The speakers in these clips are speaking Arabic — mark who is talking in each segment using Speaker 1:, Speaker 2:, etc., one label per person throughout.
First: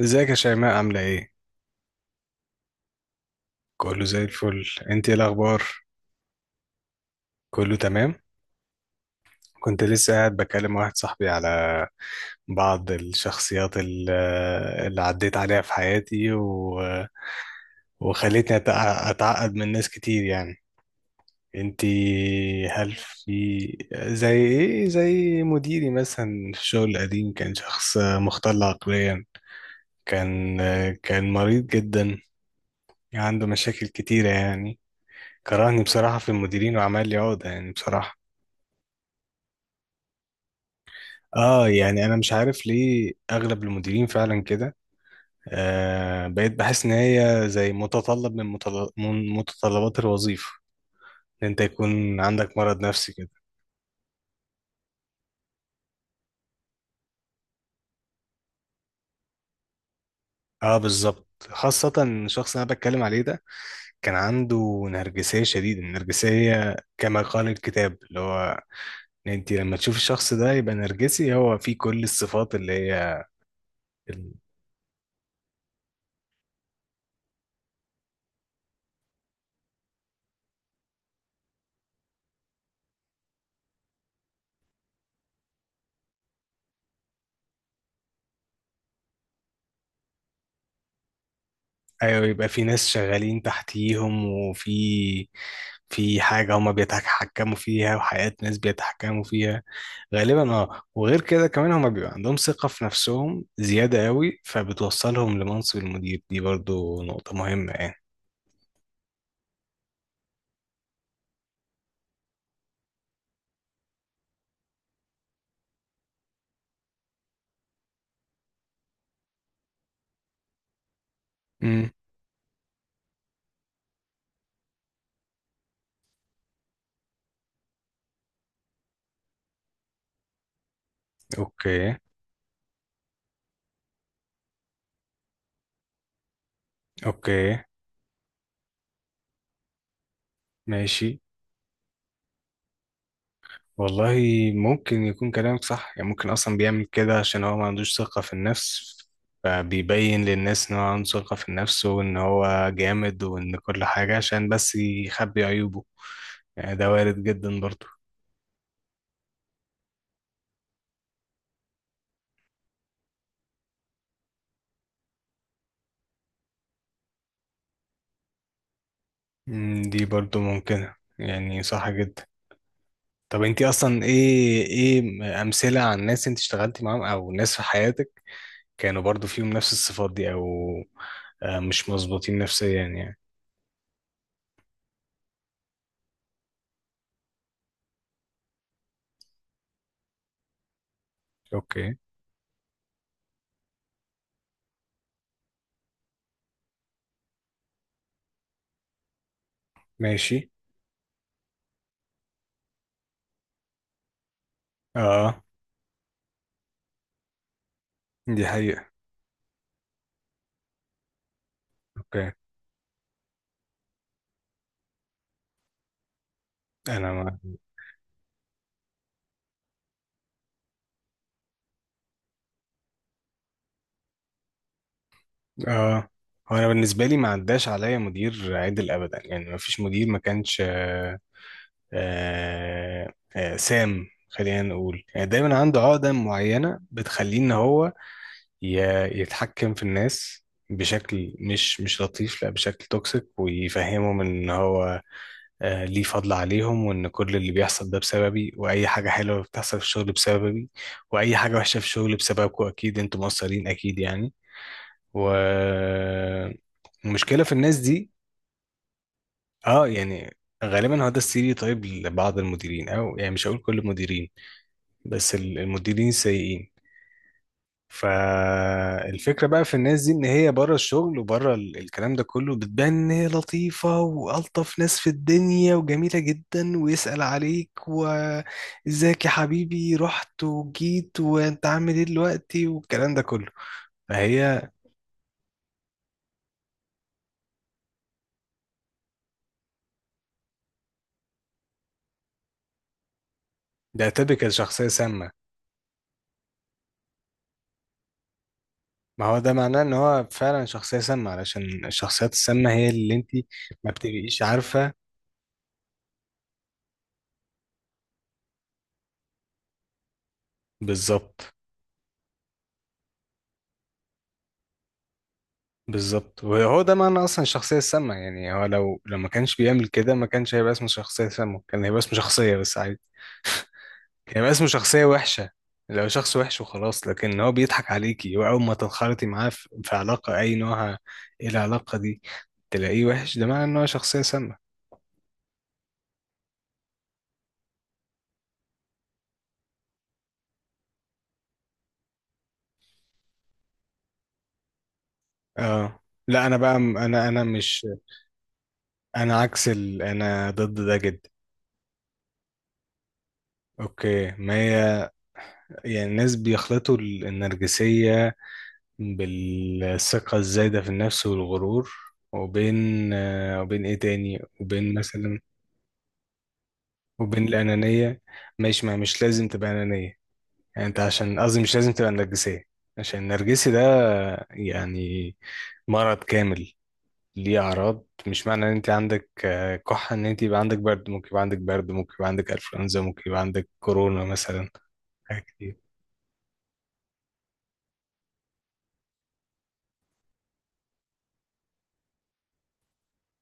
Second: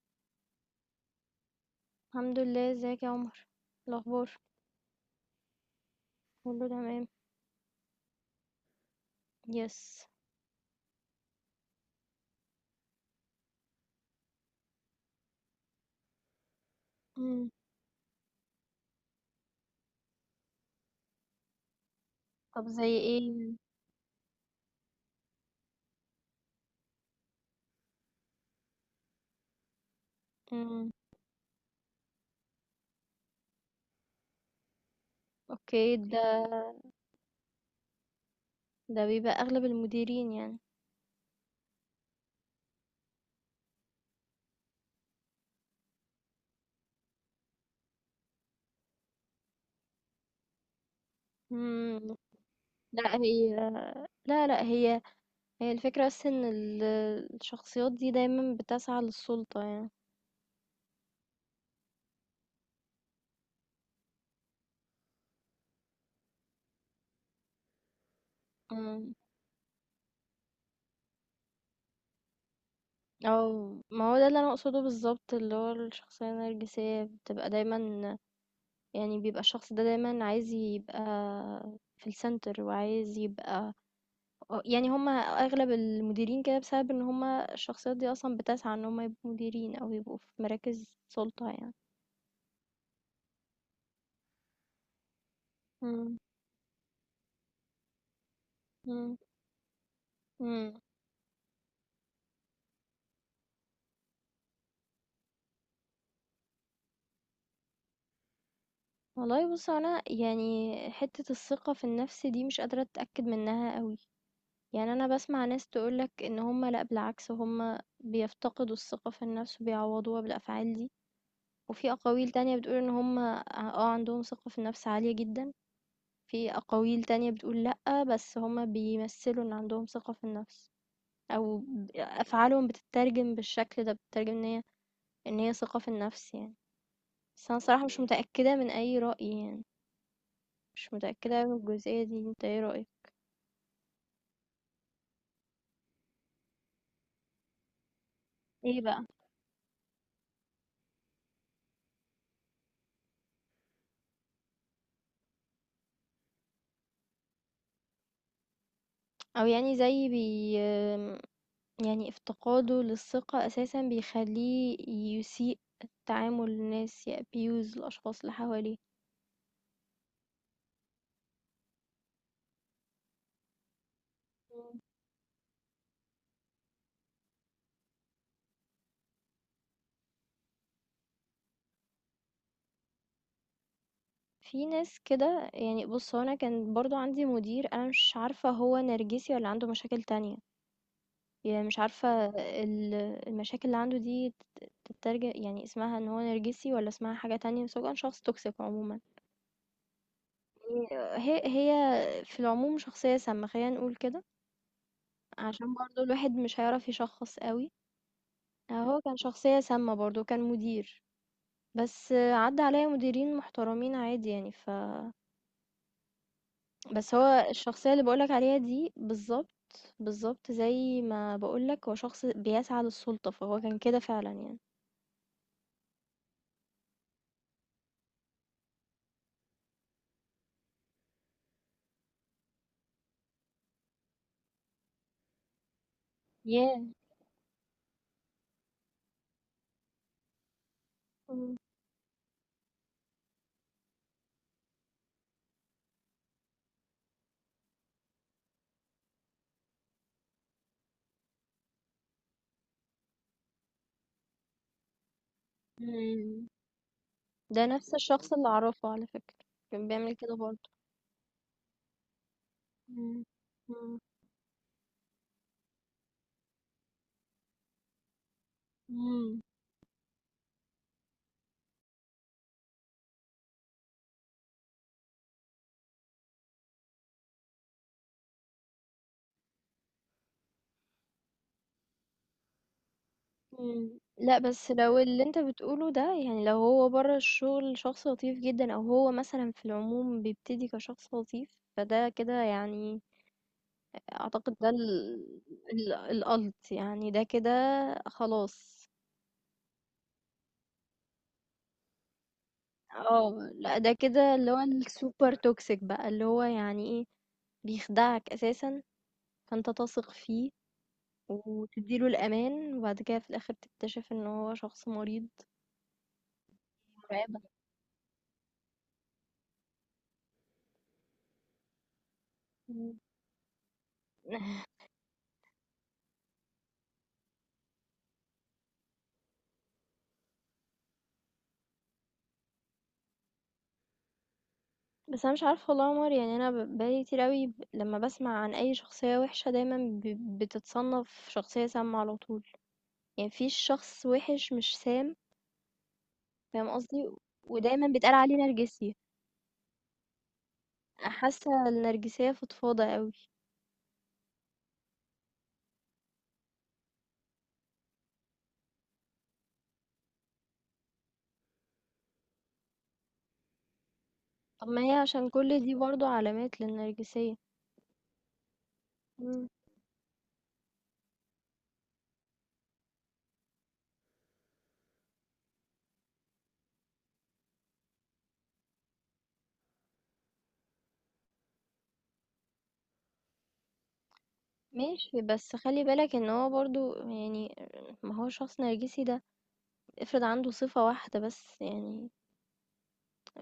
Speaker 1: ازيك يا شيماء عاملة ايه؟
Speaker 2: الحمد لله. ازيك يا عمر؟ إيه
Speaker 1: كله زي
Speaker 2: الاخبار؟
Speaker 1: الفل. انت ايه الاخبار؟
Speaker 2: كله تمام.
Speaker 1: كله تمام؟
Speaker 2: يس.
Speaker 1: كنت لسه قاعد بكلم واحد صاحبي على بعض اللي عديت عليها في حياتي
Speaker 2: مم.
Speaker 1: وخلتني أتع- اتعقد من ناس كتير يعني انت.
Speaker 2: طب
Speaker 1: هل
Speaker 2: زي ايه؟
Speaker 1: في زي ايه، زي مديري مثلا في الشغل القديم، كان شخص مختل عقليا. كان
Speaker 2: مم.
Speaker 1: كان مريض جدا، عنده مشاكل كتيرة يعني، كرهني
Speaker 2: اوكي.
Speaker 1: بصراحة
Speaker 2: ده
Speaker 1: في المديرين وعمل لي عقدة يعني بصراحة.
Speaker 2: ده بيبقى اغلب المديرين يعني.
Speaker 1: اه، يعني انا مش عارف ليه اغلب المديرين فعلا كده. آه، بقيت بحس ان هي زي متطلب من متطلبات الوظيفة، ان انت
Speaker 2: مم.
Speaker 1: يكون عندك مرض نفسي
Speaker 2: لا،
Speaker 1: كده.
Speaker 2: هي، لا، لا، هي الفكرة بس ان الشخصيات دي دايما بتسعى للسلطة يعني.
Speaker 1: اه بالظبط، خاصة الشخص اللي انا بتكلم عليه ده كان عنده نرجسية، شديدة النرجسية كما قال الكتاب، اللي هو
Speaker 2: مم.
Speaker 1: إن انت لما تشوف الشخص ده يبقى نرجسي هو فيه كل الصفات اللي هي.
Speaker 2: او ما هو ده اللي انا اقصده بالظبط، اللي هو الشخصية النرجسية بتبقى دايما، يعني بيبقى الشخص ده دايما عايز يبقى في السنتر، وعايز يبقى آه، يعني هم أغلب المديرين كده بسبب إن هم الشخصيات دي أصلًا بتسعى إن هم يبقوا مديرين أو يبقوا في مراكز سُلطة يعني.
Speaker 1: ايوه، يبقى في ناس شغالين تحتيهم، وفي
Speaker 2: إمم،
Speaker 1: في حاجة هما بيتحكموا فيها، وحياة ناس
Speaker 2: إمم.
Speaker 1: بيتحكموا فيها غالبا.
Speaker 2: إمم.
Speaker 1: اه، وغير كده كمان هما بيبقى عندهم ثقة في نفسهم زيادة قوي، فبتوصلهم لمنصب المدير. دي برضو نقطة مهمة يعني.
Speaker 2: والله بُص، هو أنا يعني حتّة الثقة في النَفْس دي مش قادرة أتأكد منها أوي. يعني أنا باسمع ناس تقول لك إن هم لأ، بالعكس هم بيفتقدوا الثقة في النَفْس وبيعوّضوها بالأفعال دي،
Speaker 1: امم،
Speaker 2: وفي أقاويل تانية بتقول إن هم آه، عندهم ثقة في النَفْس عالية جدًا، في أقاويل تانية بتقول لأ، بس هم بيمثّلوا إن عندهم ثقة في النَفْس.
Speaker 1: اوكي،
Speaker 2: افعالهم بتترجم بالشكل ده، بتترجم ان هي ثقة في النفس يعني. بس
Speaker 1: اوكي،
Speaker 2: انا صراحة مش متأكدة من اي رأي يعني، مش
Speaker 1: ماشي.
Speaker 2: متأكدة من الجزئية دي. انت ايه رأيك؟
Speaker 1: والله ممكن يكون كلامك صح، يعني ممكن اصلا بيعمل كده عشان هو ما عندوش ثقة في
Speaker 2: ايه
Speaker 1: النفس،
Speaker 2: بقى؟
Speaker 1: فبيبين للناس ان هو عنده ثقة في النفس وان هو جامد وان كل حاجة عشان بس يخبي عيوبه، يعني ده وارد جدا برضو.
Speaker 2: او يعني زي بي يعني افتقاده للثقة اساسا بيخليه يسيء تعامل الناس، يأبيوز الاشخاص اللي حواليه.
Speaker 1: مم، دي برضو ممكنة، يعني صح جدا. طب انتي اصلا ايه،
Speaker 2: مم.
Speaker 1: ايه امثلة عن ناس انت اشتغلتي معاهم او ناس في حياتك كانوا برضو فيهم نفس الصفات دي، آه، مش مظبوطين نفسيا يعني.
Speaker 2: في ناس كده يعني. بص، هو انا كان برضو عندي مدير، انا مش عارفة هو نرجسي ولا عنده مشاكل تانية، يعني مش
Speaker 1: اوكي،
Speaker 2: عارفة ال المشاكل اللي عنده دي تت تترج يعني اسمها إن هو نرجسي والّا اسمها حاجة تانية، بس هو كان شخص toxic عمومًا.
Speaker 1: ماشي.
Speaker 2: هي في العموم شخصية سامة، خلّينا نقول كده،
Speaker 1: اه
Speaker 2: عشان برضه الواحد مش هيعرف يشخّص أوي.
Speaker 1: دي حقيقة.
Speaker 2: هو كان شخصية سامة برضه، كان مدير، بس
Speaker 1: اوكي.
Speaker 2: عدّى عليَّ مديرين محترمين عادي يعني.
Speaker 1: انا
Speaker 2: بس
Speaker 1: ما
Speaker 2: هو الشخصية اللي باقول لك عليها دي بالضبط، بالضبط زي ما باقول لك هو شخص بيسعى للسُلطة، فهو كان كده فعلًا يعني.
Speaker 1: اه، هو انا بالنسبه لي ما عداش عليا مدير عدل ابدا، يعني ما فيش مدير ما كانش آه سام خلينا نقول. يعني دايما عنده عقده معينه
Speaker 2: ياه!
Speaker 1: بتخليه ان هو يتحكم في الناس بشكل
Speaker 2: إمم.
Speaker 1: مش لطيف، لا بشكل توكسيك، ويفهمهم ان هو آه ليه فضل عليهم، وان كل اللي بيحصل ده بسببي، واي حاجه حلوه بتحصل في الشغل بسببي، واي حاجه وحشه في الشغل بسببكم، اكيد انتوا مقصرين اكيد يعني.
Speaker 2: إمم.
Speaker 1: والمشكلة في
Speaker 2: ده
Speaker 1: الناس
Speaker 2: نفس
Speaker 1: دي،
Speaker 2: الشخص اللي أعرفه على فكرة،
Speaker 1: اه
Speaker 2: كان بيعمل كده
Speaker 1: يعني
Speaker 2: برضه.
Speaker 1: غالبا هو ده السيري، طيب لبعض المديرين، او
Speaker 2: إمم،
Speaker 1: يعني مش هقول كل
Speaker 2: إمم،
Speaker 1: المديرين، بس المديرين السيئين.
Speaker 2: إمم،
Speaker 1: فالفكرة بقى في الناس دي ان هي بره الشغل وبره الكلام ده كله بتبان ان هي لطيفة والطف ناس في الدنيا وجميلة جدا، ويسأل عليك، وازيك يا حبيبي، رحت وجيت وانت عامل ايه دلوقتي، والكلام ده كله.
Speaker 2: إمم. لأ،
Speaker 1: فهي
Speaker 2: بس لو اللي أنت بتقوله ده يعني، لو هو برّه الشغل شخص لطيف جدًا أو هو مثلًا في العموم بيبتدي كشخص لطيف، فده كده يعني
Speaker 1: ده تبقى
Speaker 2: أعتقد ده
Speaker 1: شخصية
Speaker 2: ال
Speaker 1: سامة.
Speaker 2: ال الألت يعني، ده كده خلاص.
Speaker 1: ما هو ده معناه ان هو فعلا شخصية سامة، علشان الشخصيات السامة هي اللي انت
Speaker 2: آه، لأ
Speaker 1: ما
Speaker 2: ده كده
Speaker 1: بتبقيش
Speaker 2: اللي هو
Speaker 1: عارفة.
Speaker 2: الsuper toxic بقى، اللي هو يعني إيه، بيخدعك أساسًا فأنت تثق فيه
Speaker 1: بالظبط،
Speaker 2: وتديله الأمان وبعد كده في الآخر تكتشف إن هو شخص مريض
Speaker 1: بالظبط. وهو ده معنى
Speaker 2: مرعبة.
Speaker 1: اصلا الشخصية السامة، يعني هو لو لو ما كانش بيعمل كده ما كانش هيبقى اسمه شخصية سامة، كان هيبقى اسمه شخصية بس
Speaker 2: مم.
Speaker 1: عادي، كان هيبقى اسمه شخصية وحشة لو شخص وحش وخلاص. لكن هو بيضحك عليكي، واول ما تنخرطي معاه في في علاقة اي نوعها، ايه العلاقة دي، تلاقيه وحش، ده معنى ان هو شخصية سامة.
Speaker 2: بس أنا مش عارفة والله يا عمر، يعني أنا بقالي كتير أوي، لما بسمع عن أي شخصية وحشة دايما بتتصنف شخصية سامة على طول، يعني مفيش شخص وحش مش سام،
Speaker 1: اه. لا انا
Speaker 2: فاهم
Speaker 1: بقى
Speaker 2: قصدي؟
Speaker 1: انا انا مش
Speaker 2: ودايما بيتقال عليه نرجسي،
Speaker 1: انا انا ضد ده جدا.
Speaker 2: حاسة النرجسية فضفاضة أوي.
Speaker 1: اوكي، ما هي يعني الناس بيخلطوا النرجسية بالثقة الزايدة في النفس والغرور، وبين آه، وبين ايه تاني،
Speaker 2: طب ما هي
Speaker 1: وبين
Speaker 2: عشان
Speaker 1: مثلا
Speaker 2: كل دي برضو علامات للنرجسية.
Speaker 1: وبين الأنانية. ماشي، ما مش لازم
Speaker 2: مم.
Speaker 1: تبقى أنانية، يعني انت عشان قصدي مش لازم تبقى نرجسية. عشان النرجسي ده يعني مرض كامل، ليه أعراض. مش معنى ان انت عندك آه، كحة ان انت يبقى عندك برد، ممكن يبقى عندك برد، ممكن يبقى عندك انفلونزا، ممكن يبقى عندك كورونا مثلا،
Speaker 2: ماشي،
Speaker 1: حاجات
Speaker 2: بس
Speaker 1: كتير.
Speaker 2: خلي بالك ان هو برضو يعني، ما هو شخص نرجسي ده افرض عنده صفة واحدة بس يعني،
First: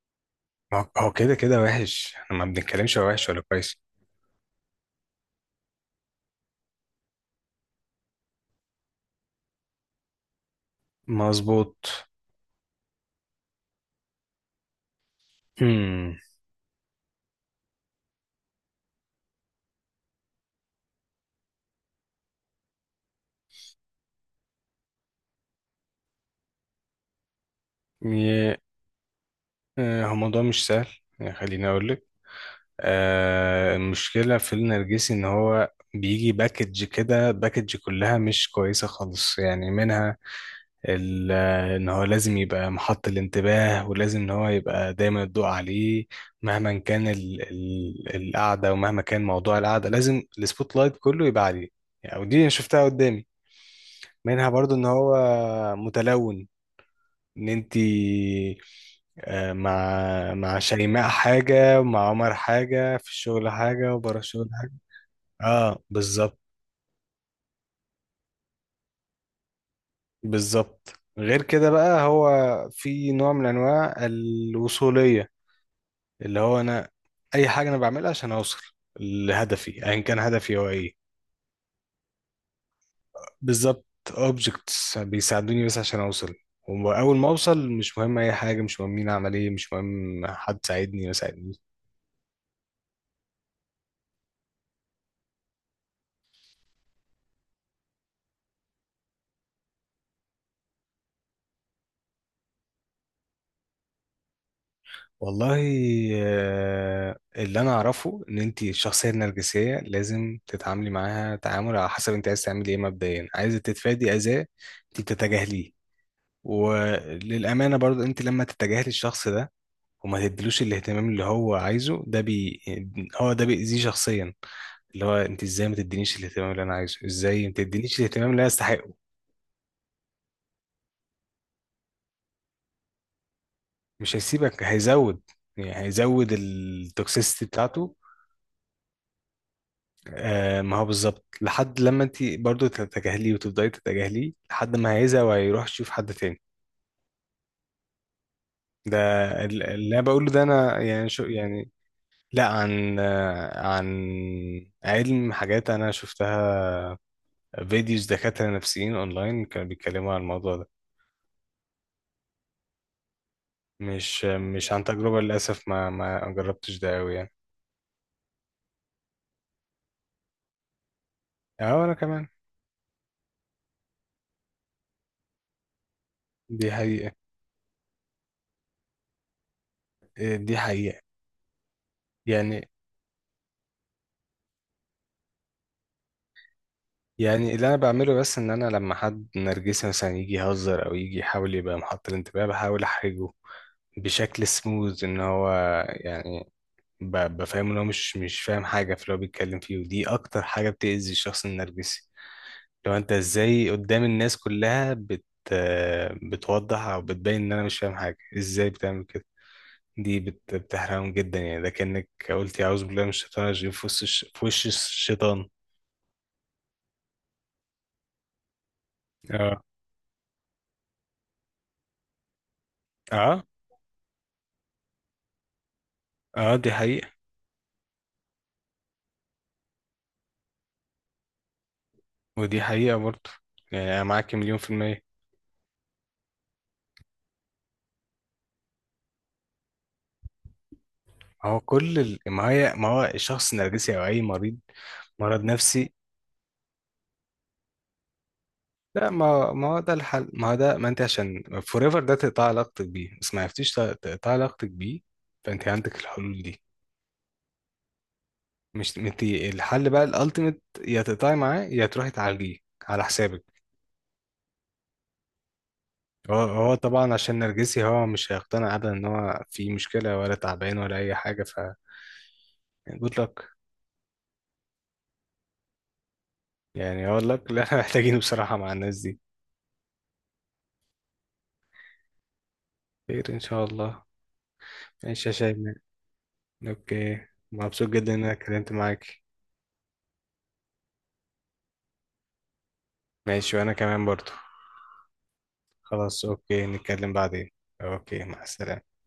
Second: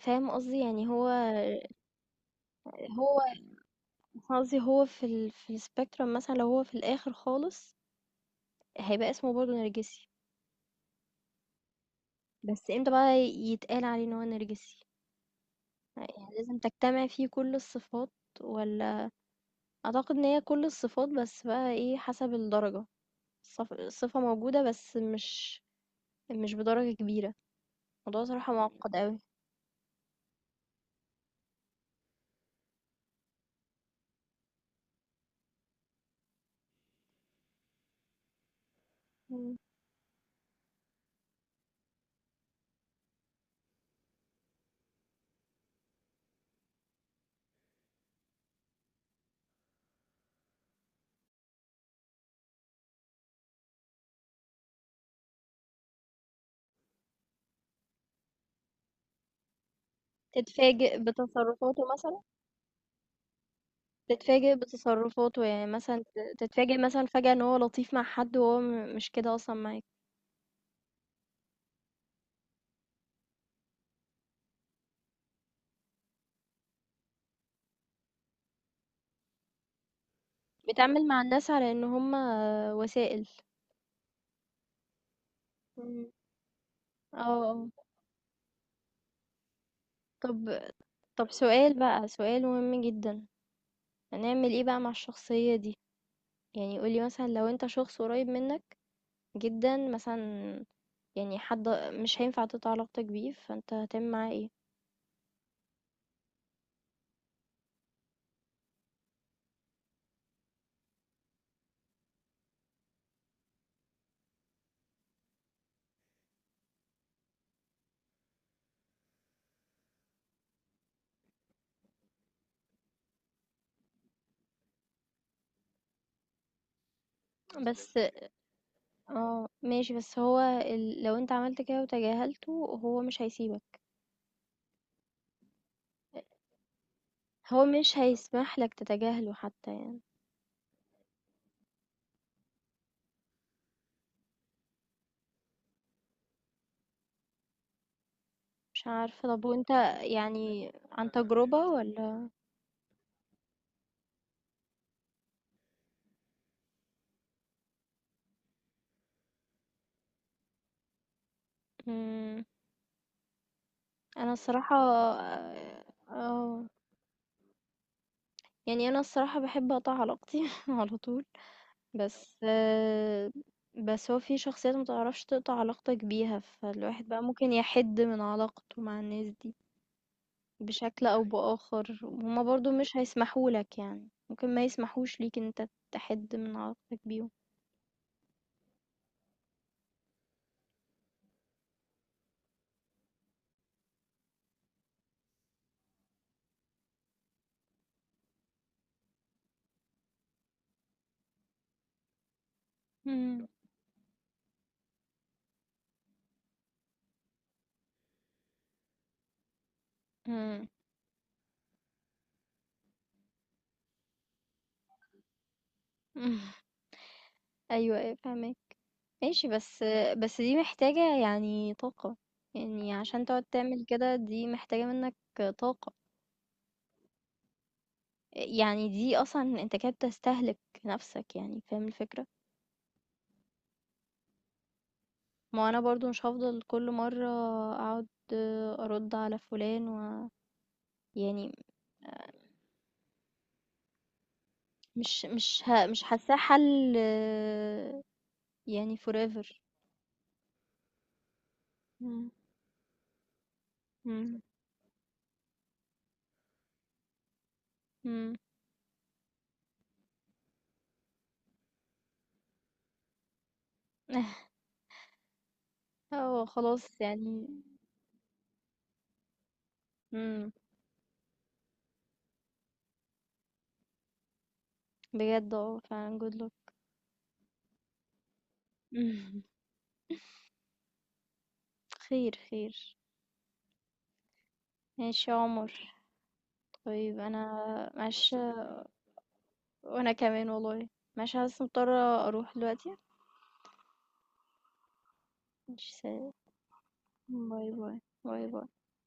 Speaker 2: فاهم قصدي؟ يعني
Speaker 1: ما
Speaker 2: هو
Speaker 1: هو كده كده وحش، احنا ما بنتكلمش هو
Speaker 2: هو
Speaker 1: وحش ولا كويس.
Speaker 2: قصدي هو في السبيكترم مثلًا، لو هو في الآخر خالص هيبقى اسمه برضه نرجسي،
Speaker 1: مظبوط.
Speaker 2: بس امتى بقى يتقال عليه إن هو نرجسي؟
Speaker 1: امم.
Speaker 2: يعني لازم تجتمع فيه كل الصفات والّا؟ أعتقد إن هي كل الصفات، بس بقى إيه حسب الدرجة، الصفة موجودة بس مش مش بدرجة كبيرة، الموضوع صراحة
Speaker 1: ي-
Speaker 2: معقد أوي.
Speaker 1: آه، هو الموضوع مش سهل. يعني خليني اقول لك، آه، المشكله في النرجسي ان هو بيجي باكج كده، باكج كلها مش كويسه خالص،
Speaker 2: إمم.
Speaker 1: يعني منها آه، ان هو لازم يبقى محط الانتباه، ولازم ان هو يبقى دايما الضوء عليه، مهما كان ال القعده، ومهما كان موضوع القعده لازم السبوت لايت كله يبقى عليه يعني. ودي أنا شفتها قدامي. منها برضو ان هو متلون، ان انتي آه، مع
Speaker 2: تتفاجئ
Speaker 1: شيماء حاجة،
Speaker 2: بتصرفاته
Speaker 1: ومع
Speaker 2: مثلًا؟
Speaker 1: عمر حاجة، في الشغل حاجة، وبره الشغل
Speaker 2: تتفاجئ
Speaker 1: حاجة.
Speaker 2: بتصرفاته يعني
Speaker 1: اه
Speaker 2: مثلًا
Speaker 1: بالظبط،
Speaker 2: تتفاجئ مثلًا فجأة إن هو لطيف مع حد وهو مش كده أصلًا معاك،
Speaker 1: بالظبط. غير كده بقى هو في نوع من انواع الوصولية، اللي هو انا اي حاجة انا بعملها عشان اوصل لهدفي، ايا كان هدفي هو
Speaker 2: بيتعامل
Speaker 1: ايه.
Speaker 2: مع الناس على إن هم وسائل.
Speaker 1: بالظبط، objects بيساعدوني بس عشان
Speaker 2: إمم.
Speaker 1: اوصل، واول
Speaker 2: آه،
Speaker 1: ما
Speaker 2: آه.
Speaker 1: اوصل مش مهم اي حاجة، مش مهم مين عمل ايه، مش مهم حد
Speaker 2: طب
Speaker 1: ساعدني ما
Speaker 2: طب
Speaker 1: ساعدنيش.
Speaker 2: سؤال بقى، سؤال مهم جدًا، هنعمل إيه بقى مع الشخصية دي؟ يعني قُل لي مثلًا، لو أنت شخص قريب منك جدًا مثلًا، يعني حد مش هينفع تقطع علاقتك بيه، فأنت هتعمل معاه إيه؟
Speaker 1: والله آه، اللي انا اعرفه ان انت الشخصيه النرجسيه لازم تتعاملي معاها تعامل على حسب انت عايز تعملي ايه. مبدئيا عايزه تتفادي اذاه، انت بتتجاهليه. وللامانه برضو انت لما تتجاهلي الشخص ده وما تديلوش الاهتمام اللي هو عايزه ده هو ده بيأذيه شخصيا، اللي هو انت ازاي ما تدينيش الاهتمام اللي انا عايزه، ازاي ما
Speaker 2: بس
Speaker 1: تدينيش الاهتمام اللي انا استحقه.
Speaker 2: آه، ماشي بس هو لو أنت عملت كده وتجاهلته هو مش هيسيبك.
Speaker 1: مش هيسيبك، هيزود، يعني هيزود التوكسيستي
Speaker 2: هو
Speaker 1: بتاعته.
Speaker 2: مش هيسمح لك تتجاهله حتى يعني.
Speaker 1: آه ما هو بالظبط، لحد لما انت برضو تتجاهليه وتفضلي تتجاهليه، لحد ما هيزهق وهيروح يشوف حد تاني.
Speaker 2: مش
Speaker 1: ده
Speaker 2: عارفة، طب وانت
Speaker 1: اللي انا بقوله ده
Speaker 2: يعني
Speaker 1: انا يعني
Speaker 2: عن
Speaker 1: شو
Speaker 2: تجربة
Speaker 1: يعني،
Speaker 2: ولا؟
Speaker 1: لا، عن آه، عن علم، حاجات انا شفتها، فيديوز دكاترة نفسيين اونلاين كانوا بيتكلموا عن الموضوع ده.
Speaker 2: مم.
Speaker 1: مش
Speaker 2: انا
Speaker 1: مش
Speaker 2: الصراحة،
Speaker 1: عن تجربة للاسف، ما
Speaker 2: اه
Speaker 1: جربتش ده قوي يعني.
Speaker 2: يعني انا الصراحة بحب اقطع علاقتي على طول.
Speaker 1: اه انا كمان.
Speaker 2: بس آه، بس هو في شخصيات متعرفش تقطع علاقتك بيها
Speaker 1: دي
Speaker 2: فالواحد
Speaker 1: حقيقة،
Speaker 2: بقى ممكن يحد من علاقته مع الناس دي
Speaker 1: آه، دي حقيقة.
Speaker 2: بشكل او بآخر، هما
Speaker 1: يعني
Speaker 2: برضو مش هيسمحولك يعني، ممكن ما يسمحوش ليك ان انت تحد من علاقتك بيهم.
Speaker 1: يعني اللي انا بعمله بس ان انا لما حد نرجسي مثلا يجي يهزر او يجي يحاول يبقى محط الانتباه، بحاول احرجه بشكل سموز، ان هو يعني بفهمه ان هو مش فاهم حاجه في اللي هو بيتكلم فيه، ودي اكتر حاجه بتأذي الشخص النرجسي. لو انت
Speaker 2: مم.
Speaker 1: ازاي قدام الناس كلها بتوضح او بتبين ان انا مش فاهم حاجه، ازاي بتعمل كده،
Speaker 2: مم.
Speaker 1: بتحرقهم جدا يعني، ده كأنك قلت يا أعوذ بالله من الشيطان الرجيم في وش الشيطان.
Speaker 2: أيوه، أيوه، فاهماك، ماشي.
Speaker 1: اه،
Speaker 2: بس دي محتاجة يعني طاقة، يعني عشان تقعد
Speaker 1: اه،
Speaker 2: تعمل كده دي محتاجة منك طاقة،
Speaker 1: اه دي حقيقة.
Speaker 2: يعني دي أصلًا أنت كده بتستهلك نفسك يعني، فاهم الفكرة؟
Speaker 1: ودي حقيقة برضه، يعني أنا معاك 100%.
Speaker 2: ما هو أنا برضه مش هافضل كل مرة أقعد أرُد على فلان يعني
Speaker 1: ما هي ما هو الشخص النرجسي أو أي مريض
Speaker 2: مش
Speaker 1: مرض
Speaker 2: مش ه
Speaker 1: نفسي.
Speaker 2: مش حاساه حل يعني
Speaker 1: لا،
Speaker 2: forever.
Speaker 1: ما ما هو ده الحل، ما هو ده، ما أنت عشان فور ايفر ده
Speaker 2: إمم،
Speaker 1: تقطع علاقتك بيه، بس ما عرفتيش تقطع
Speaker 2: إمم.
Speaker 1: علاقتك بيه، فأنت عندك الحلول دي.
Speaker 2: إمم،
Speaker 1: مش أنت الحل بقى الألتيميت، يا تقطعي معاه يا تروحي تعالجيه على حسابك.
Speaker 2: هو
Speaker 1: هو هو
Speaker 2: خلاص
Speaker 1: طبعا عشان
Speaker 2: يعني.
Speaker 1: نرجسي هو مش هيقتنع أبدا إن هو في مشكلة ولا
Speaker 2: إمم،
Speaker 1: تعبان ولا أي حاجة، ف يعني good luck.
Speaker 2: بجد آه فعلًا good luck.
Speaker 1: يعني أقول لك اللي احنا محتاجينه بصراحة مع الناس دي.
Speaker 2: خير، خير.
Speaker 1: خير إن شاء الله. إيش
Speaker 2: ماشي
Speaker 1: يا
Speaker 2: يا عمر.
Speaker 1: شيماء،
Speaker 2: طيب
Speaker 1: أوكي
Speaker 2: انا
Speaker 1: مبسوط جدا إن أنا
Speaker 2: ماشي،
Speaker 1: اتكلمت معاك.
Speaker 2: وانا كمان والله، ماشي بس مضطرة اروح دلوقتي.
Speaker 1: ماشي وأنا كمان برضو.
Speaker 2: ماشي،
Speaker 1: خلاص
Speaker 2: سلام.
Speaker 1: أوكي، نتكلم بعدين.
Speaker 2: باي باي.
Speaker 1: أوكي، مع
Speaker 2: باي باي.
Speaker 1: السلامة.